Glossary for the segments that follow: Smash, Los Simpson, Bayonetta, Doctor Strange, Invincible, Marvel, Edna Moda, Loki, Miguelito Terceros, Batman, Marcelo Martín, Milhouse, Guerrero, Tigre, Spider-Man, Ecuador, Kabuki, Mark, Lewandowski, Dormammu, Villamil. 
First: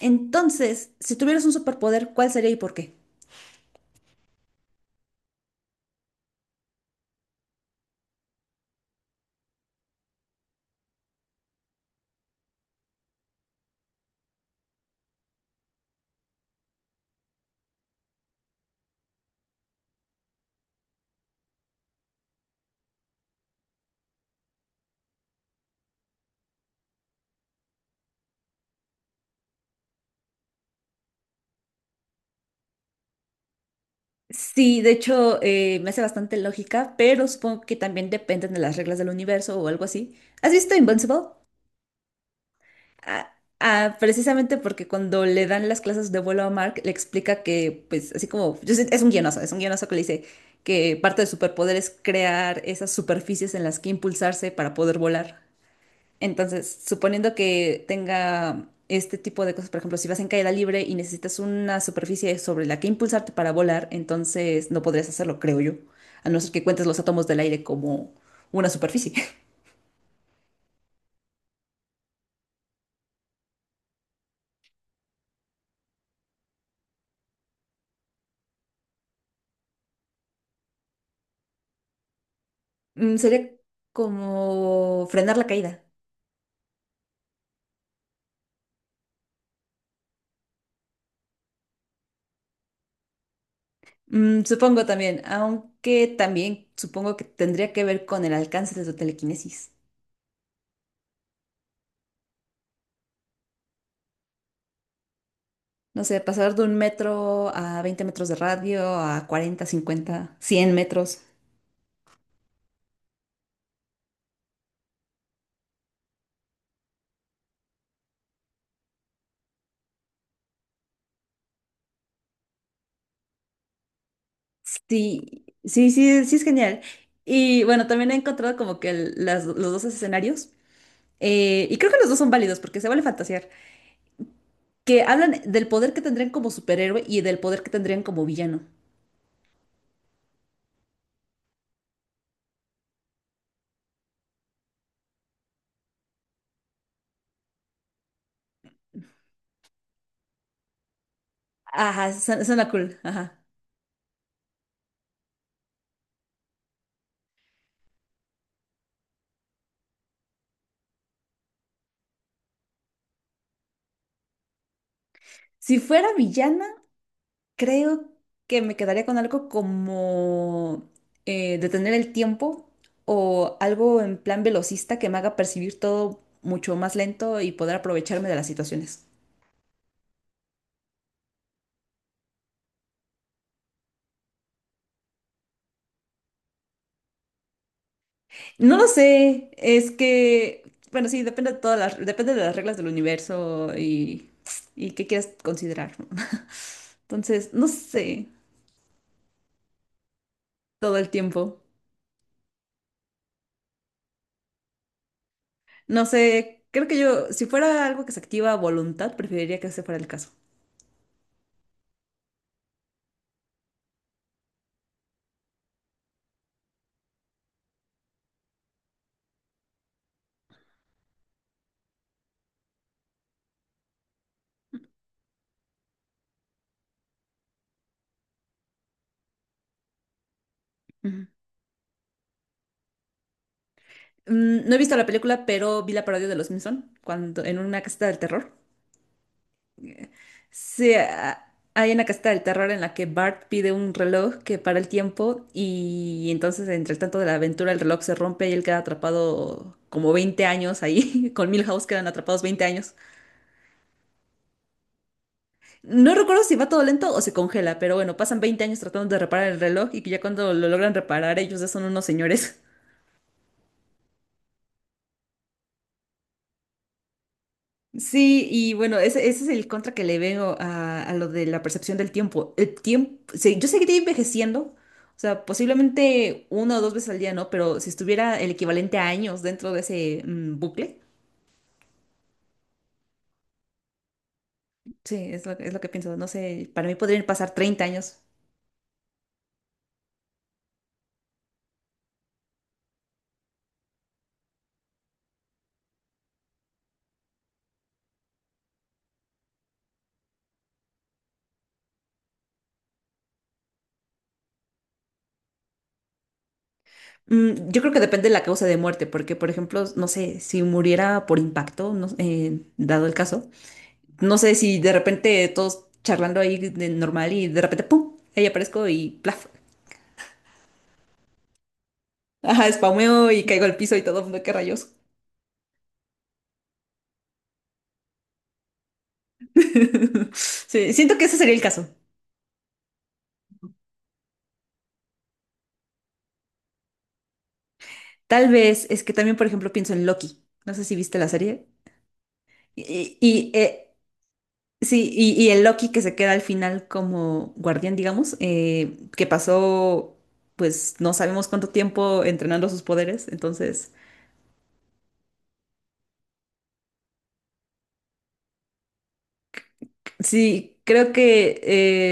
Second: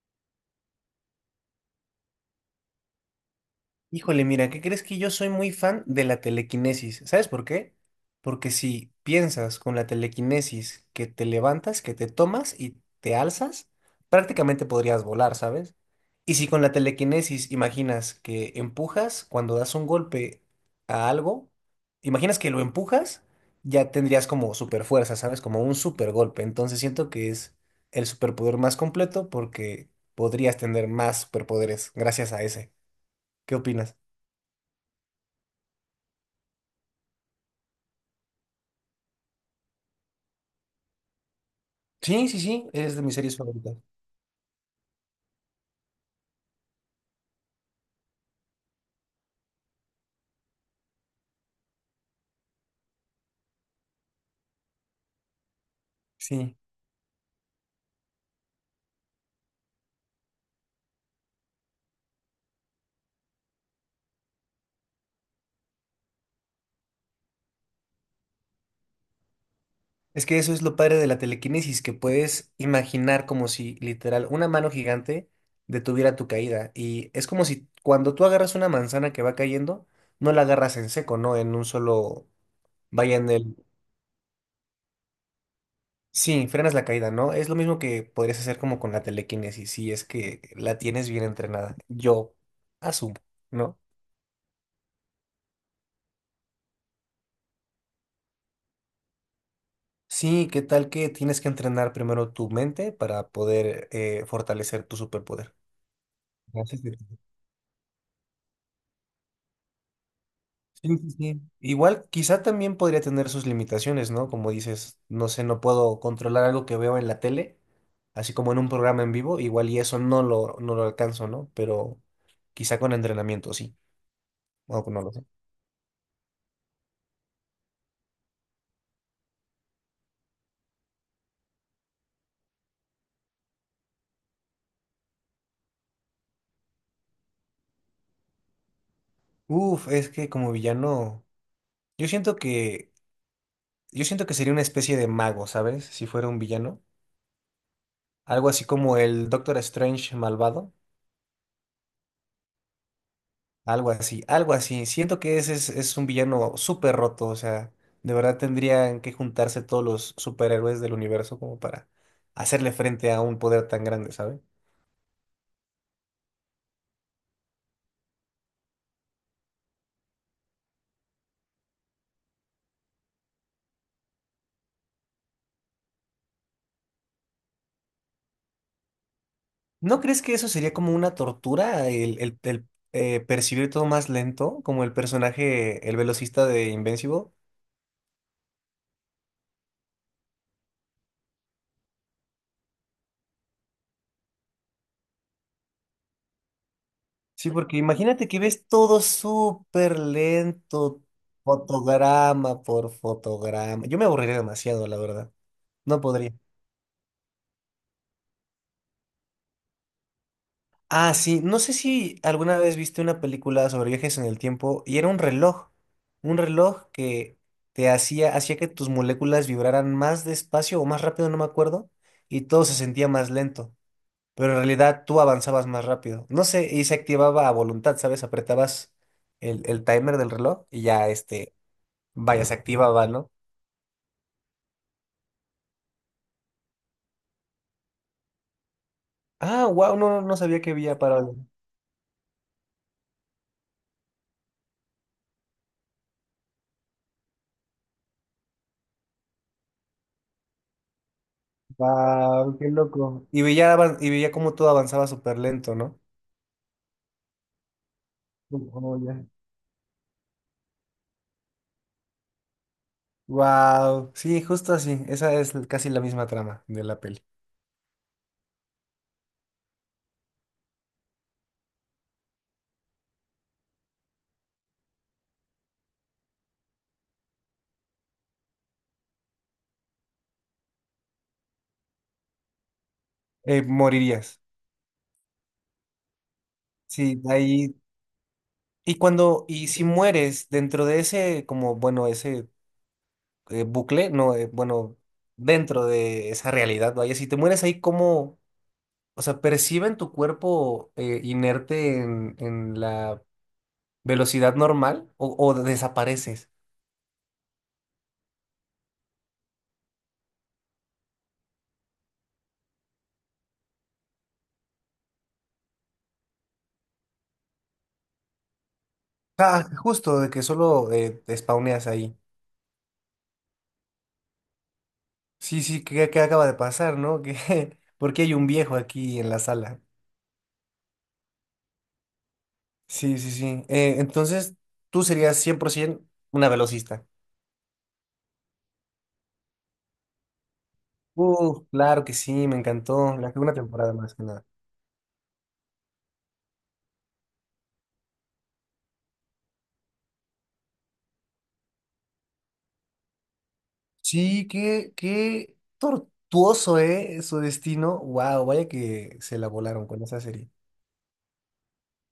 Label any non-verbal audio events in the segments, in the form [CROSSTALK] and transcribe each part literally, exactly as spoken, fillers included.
Entonces, si tuvieras un superpoder, ¿cuál sería y por qué? Híjole, mira, ¿qué crees que yo soy muy fan de la telequinesis? ¿Sabes por qué? Porque si piensas con la telequinesis que te levantas, que te tomas y te alzas, prácticamente podrías volar, ¿sabes? Y si con la telequinesis imaginas que empujas cuando das un golpe a algo, imaginas que lo empujas, ya tendrías como super fuerza, ¿sabes? Como un super golpe. Entonces siento que es el superpoder más completo porque podrías tener más superpoderes gracias a ese. ¿Qué opinas? Sí, de hecho, eh, me hace bastante lógica, pero supongo que también dependen de las reglas del universo o algo así. ¿Has visto Invincible? Sí, sí, sí, es de mis Ah, series favoritas. ah, precisamente porque cuando le dan las clases de vuelo a Mark, le explica que, pues, así como, yo sé- es un guionazo, es un guionazo que le dice que parte del superpoder es crear esas superficies en las que impulsarse para poder volar. Sí. Entonces, suponiendo que tenga este tipo de cosas, por ejemplo, si vas en caída libre y necesitas una superficie sobre la que impulsarte para volar, entonces no podrías hacerlo, creo yo, a no ser que cuentes los átomos del aire como una superficie. [LAUGHS] Es que eso es lo padre de la telequinesis, que puedes imaginar como si literal una mano gigante detuviera tu caída. Y es como si cuando tú agarras una manzana que va cayendo, no la agarras en seco, ¿no? En un solo… Vaya Mm, en Sería el… como frenar la caída. Sí, frenas la caída, ¿no? Es lo mismo que podrías hacer como con la telequinesis, si es que la tienes bien entrenada. Yo asumo, ¿no? Mm, supongo también, aunque también supongo que tendría que ver con el alcance de tu telequinesis. Sí, ¿qué tal que tienes que entrenar primero tu mente para poder eh, fortalecer tu superpoder? No sé, pasar de No un sé si- metro a veinte metros de radio, a cuarenta, cincuenta, cien Sí, sí, metros. sí. Igual, quizá también podría tener sus limitaciones, ¿no? Como dices, no sé, no puedo controlar algo que veo en la tele, así como en un programa en vivo, igual y eso no lo, no lo alcanzo, ¿no? Pero quizá con entrenamiento, sí. O no lo sé. Sí, sí, sí, sí es genial. Y bueno, también he encontrado como que el- las- los dos escenarios, eh, y creo que los dos son válidos porque se vale fantasear, que hablan del poder que tendrían como superhéroe y del poder que tendrían como villano. Uf, es que como villano, yo siento que, yo siento que sería una especie de mago, ¿sabes? Si fuera un villano. Algo así como el Doctor Strange malvado. Ajá, su- suena cool, ajá. Algo así, algo así. Siento que ese es, es un villano súper roto, o sea, de verdad tendrían que juntarse todos los superhéroes del universo como para hacerle frente a un poder tan grande, ¿sabes? Si fuera villana, creo que me quedaría con algo como eh, detener el tiempo o algo en plan velocista que me haga percibir todo mucho más lento y poder aprovecharme de las situaciones. ¿No crees que eso sería como una tortura, el, el- el, eh, percibir todo más lento, como el personaje, el velocista de Invincible? No lo sé, es que, bueno, sí, depende de todas las, depende de las reglas del universo y, y qué quieras considerar, ¿no? [LAUGHS] Sí, Entonces, no porque sé, imagínate que ves todo súper todo lento, el tiempo. fotograma por fotograma. Yo me aburriría demasiado, la verdad. No No podría. sé, creo que yo, si fuera algo que se activa a voluntad, preferiría que ese fuera el caso. Ah, sí, no sé si alguna vez viste una película sobre viajes en el tiempo y era un reloj, un reloj que te hacía, hacía que tus moléculas vibraran más despacio o más rápido, no me acuerdo, y todo se sentía más lento, pero en realidad tú avanzabas más rápido, no sé, y se activaba a voluntad, ¿sabes? Apretabas el, el timer del reloj y ya Ujú. este, vaya, se activaba, ¿no? Mm, No he visto la película, pero vi la parodia de Los Simpson cuando en una caseta del terror. Ah, wow, no, no sabía que Sí, había parado. a- hay una casita del terror en la que Bart pide un reloj que para el tiempo y entonces entre el tanto de la aventura el reloj se rompe y él queda atrapado como veinte años ahí, [LAUGHS] con Milhouse quedan atrapados Wow, veinte qué años. loco. Y veía, avan- y veía cómo todo avanzaba súper lento, ¿no? No recuerdo si va todo lento o se congela, pero bueno, pasan veinte años Oh, tratando de ya. reparar el reloj y que ya cuando lo logran reparar ellos ya son unos señores. Wow, sí, justo así. Esa es casi la misma trama de la peli. Sí, y bueno, ese, ese es el contra que le veo a, a, lo de la percepción del tiempo. El tiempo, sí, yo seguiría envejeciendo, o sea, posiblemente una o dos veces al día, ¿no? Pero si estuviera el equivalente a años dentro de ese mm, bucle, Eh, morirías. sí, es lo, es lo que pienso. No sé, para mí Sí, podrían pasar ahí. treinta años. Y cuando, y si mueres dentro de ese, como, bueno, ese eh, bucle, no, eh, bueno, dentro de esa realidad, vaya, si te mueres ahí, ¿cómo? O sea, ¿perciben tu cuerpo eh, inerte en, en la velocidad normal o, o desapareces? Mm, yo creo que depende de la causa de muerte, porque, por ejemplo, no sé, si muriera por impacto, no, eh, dado el caso, no sé si de repente todos charlando ahí de normal y de repente, ¡pum! Ahí aparezco y ¡plaf! Ah, justo, de que solo eh, te spawneas ahí. Ajá, spameo y caigo al piso y todo el mundo, qué rayos. Sí, sí, ¿qué, qué acaba de pasar, no? ¿Qué, [LAUGHS] por qué hay un viejo aquí en la sala? [LAUGHS] Sí, siento que ese sería el caso. Sí, sí, sí. Eh, entonces, tú serías cien por ciento una velocista. Tal vez es que también, por ejemplo, pienso en Loki. No sé si viste la Uh, serie. claro que sí, me Y, encantó. La que y, una eh, temporada más que nada. sí, y, y el Loki que se queda al final como guardián, digamos, eh, que pasó, pues no sabemos cuánto tiempo entrenando sus poderes. Entonces, Sí, qué, qué tortuoso, ¿eh? Su destino. Wow, vaya que se la volaron con esa serie. sí, creo que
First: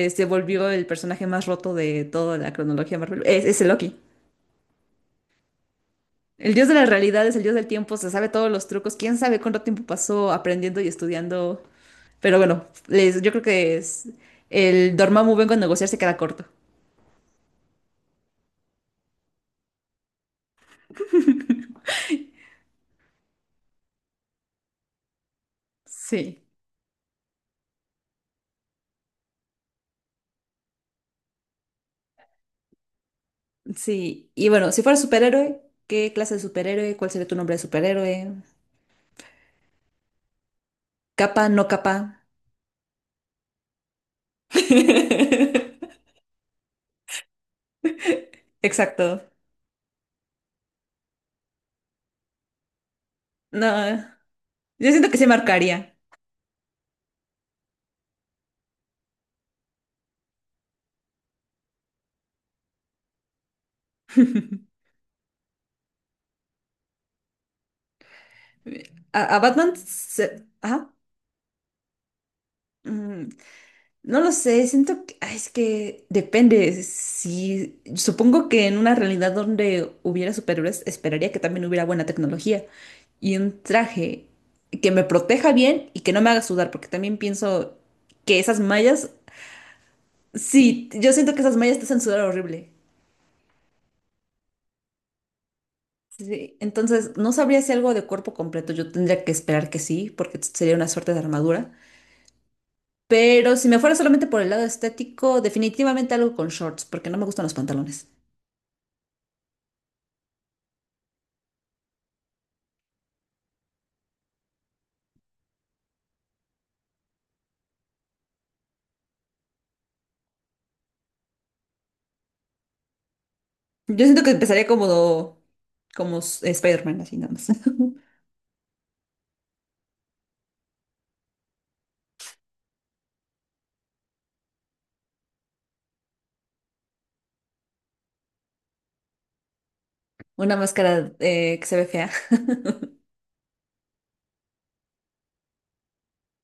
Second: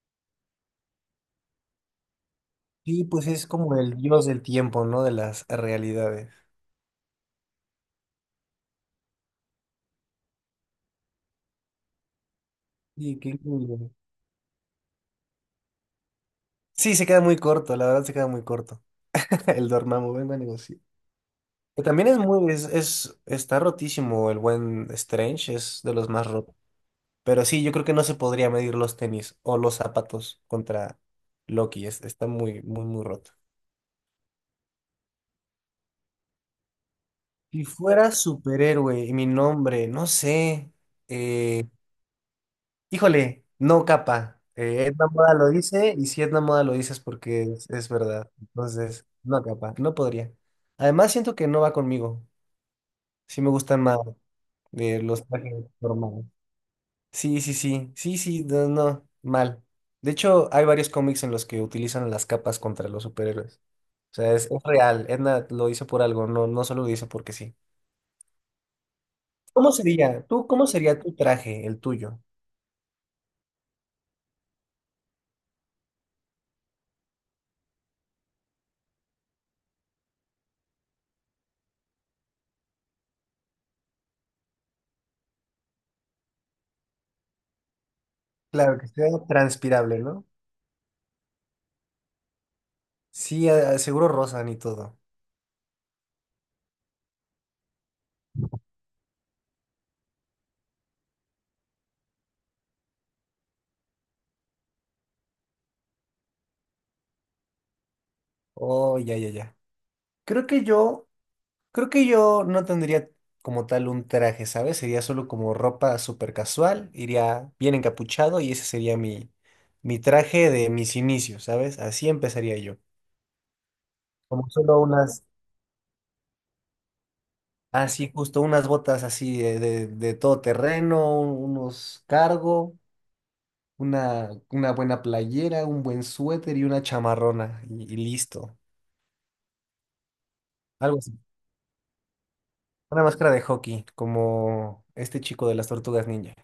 eh, se volvió el personaje más roto de toda la cronología Sí, Marvel. pues Es, es es el como Loki. el dios del tiempo, ¿no? De las realidades. El dios de las realidades, el dios del tiempo, se sabe todos los trucos. Quién sabe cuánto tiempo pasó aprendiendo y estudiando. Pero bueno, Sí, les- yo qué creo que increíble. es el Dormammu vengo a negociar se queda corto. Sí, se queda muy corto, la verdad se queda muy corto. [LAUGHS] El Dormammu, vengo a negociar. Que también es muy, es, es- está rotísimo el buen Strange, es de los más Sí. rotos. Pero sí, yo creo que no se podría medir los tenis o los zapatos contra Loki, es- está muy, muy, muy roto. Sí, y bueno, si fuera superhéroe, ¿qué clase de superhéroe? ¿Cuál sería tu nombre de Si fuera superhéroe? superhéroe y mi nombre, no sé, ¿Capa, no eh, capa? híjole, no capa. Eh, Edna Moda lo dice [LAUGHS] y si Edna Moda lo dice es porque es, es verdad. Entonces, Exacto. no capa, no podría. Además, siento que no va conmigo. Sí me No, gustan más yo de siento que los se trajes marcaría. normales. Sí, sí, sí, sí, sí, no, no, mal. De hecho, hay varios cómics en los que utilizan las capas contra los superhéroes. O sea, es, es [LAUGHS] real, Edna lo hizo por algo, no, no solo lo hizo porque sí. A, a ¿Cómo Batman sería? se... ¿Tú, cómo Ajá. sería tu traje, el tuyo? Mm, No lo sé, siento que ay, es que depende. Si supongo que en una realidad donde hubiera superhéroes, esperaría que también hubiera buena tecnología y un traje que me proteja bien y que no me haga sudar, porque también pienso que esas Claro, que sea mallas, transpirable, ¿no? sí, yo siento que esas mallas te hacen sudar horrible. Sí, a- a- seguro rozan y todo. Sí, entonces no sabría si algo de cuerpo completo, yo tendría que esperar que sí, porque sería una suerte de armadura. Pero si me fuera solamente por el lado estético, definitivamente algo con shorts, porque no me gustan los pantalones. Oh, ya, ya, ya. Creo que yo Creo que yo no tendría como tal un traje, ¿sabes? Sería solo como ropa súper casual, iría bien encapuchado y ese sería mi, mi traje de mis inicios, ¿sabes? Así empezaría yo. Yo siento que Como empezaría solo unas, como, como s- Spider-Man, así nada más. [LAUGHS] así justo, unas botas así de, de, de todo terreno, unos cargo, una, una buena playera, un buen suéter y una chamarrona y, y listo. Una Algo máscara así. eh, que se ve fea. [LAUGHS] Una máscara de hockey, como este chico de las tortugas ninja.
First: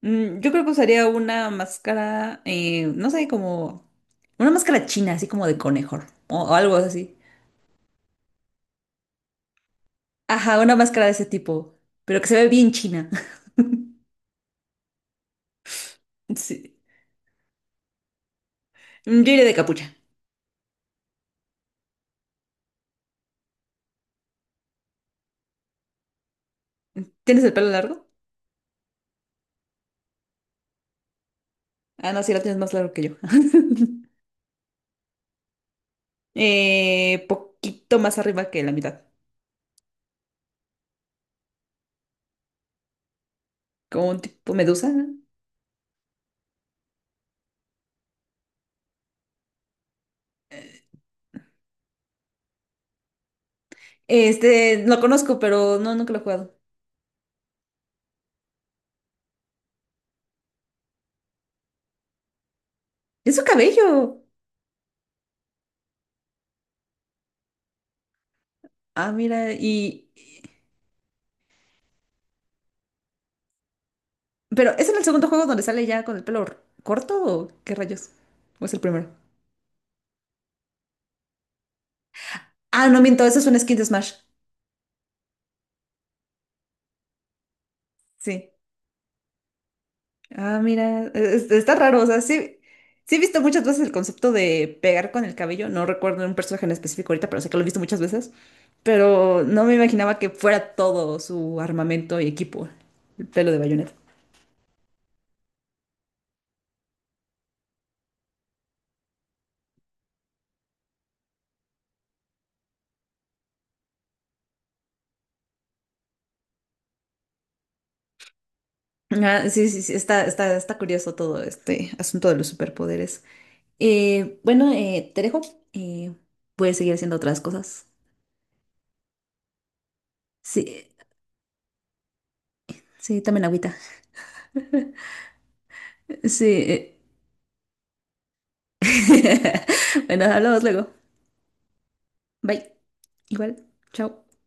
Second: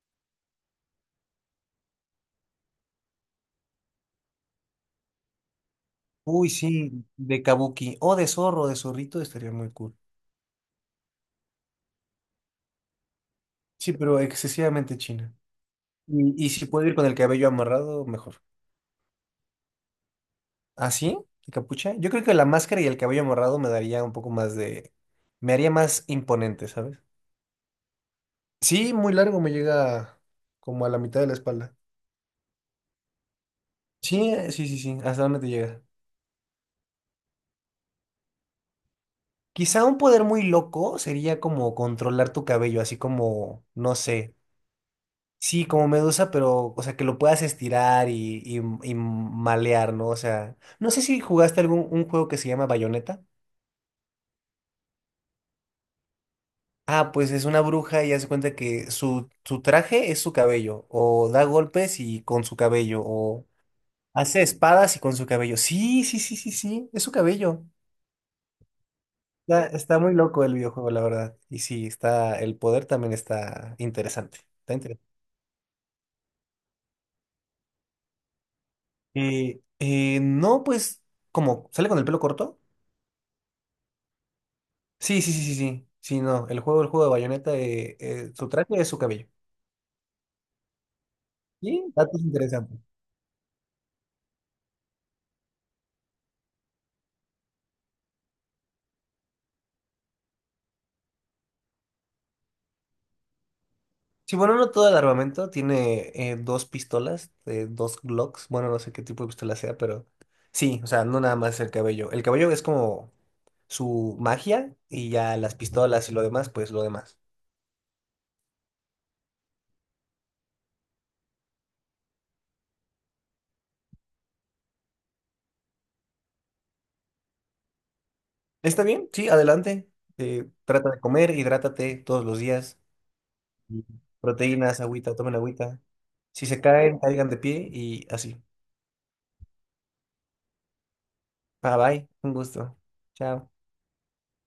Mm, Yo creo que usaría una máscara, eh, no sé, como una máscara china, así como de conejo o, Uy, o algo sí, así. de Kabuki o de zorro, de zorrito, estaría muy cool. Ajá, una máscara de ese tipo, pero que se ve bien china. Sí, pero excesivamente china. [LAUGHS] Y, y si Sí. puedo ir con el cabello amarrado, mejor. Mm, Yo iría de capucha. ¿Ah, sí? ¿Y capucha? Yo creo que la máscara y el cabello amarrado me daría un poco más de… Me haría más imponente, ¿sabes? ¿Tienes el pelo largo? Sí, muy largo, me llega como a la mitad de la espalda. Ah, no, sí, lo tienes más largo que yo. [LAUGHS] Sí, eh, sí, sí, sí, ¿hasta dónde te llega? Eh, poquito más arriba que la mitad, Quizá un poder muy loco sería como controlar tu cabello, así como, no como un sé, tipo medusa. Sí, como medusa, pero, o sea, que lo puedas estirar y, y, y malear, ¿no? O sea, no sé si jugaste algún un juego que se llama Bayonetta. Este, lo conozco, pero no, nunca lo he jugado. Ah, pues es una bruja y hace cuenta que su, su traje es su cabello, o da golpes y con su cabello, ¡Es su o cabello! hace espadas y con su cabello. Sí, sí, sí, sí, sí, es su cabello. Ah, mira. Está, está y... muy y- loco el videojuego, la verdad. Y sí, está, el poder también está interesante. Pero, Está ¿es en el interesante. segundo juego donde sale ya con el pelo r- corto o qué rayos? ¿O es el primero? Eh, eh, no, pues, como, ¿sale con el pelo corto? Ah, no miento, eso es un skin de Smash. Sí, sí, sí, sí, sí. Sí, no. El juego, el juego de Bayonetta, eh, eh, su Sí. traje es su cabello. Ah, mira, es- está Sí, raro, o sea, datos sí, interesantes. sí he visto muchas veces el concepto de pegar con el cabello, no recuerdo un personaje en específico ahorita, pero sé que lo he visto muchas veces, pero no me imaginaba que fuera todo su armamento y equipo, el pelo de Bayonetta. Sí, bueno, no todo el armamento. Tiene eh, dos pistolas, eh, dos Glocks. Bueno, no sé qué tipo de pistola sea, pero sí, o sea, no nada más el cabello. El cabello es como su magia y ya las pistolas y lo demás, pues lo demás. Ah, sí, sí, sí, está, está, está curioso todo este asunto de los superpoderes. Eh, bueno, eh, te dejo. Eh, Puedes seguir haciendo otras cosas. ¿Está bien? Sí, adelante. Eh, Sí, Trata de comer, hidrátate todos los días. sí, también agüita. Proteínas, agüita, tomen agüita. [LAUGHS] Sí. Si se eh. caen, caigan de pie y así. [LAUGHS] Bueno, hablamos luego. Bye bye, un Bye. gusto. Chao. Igual. Chao.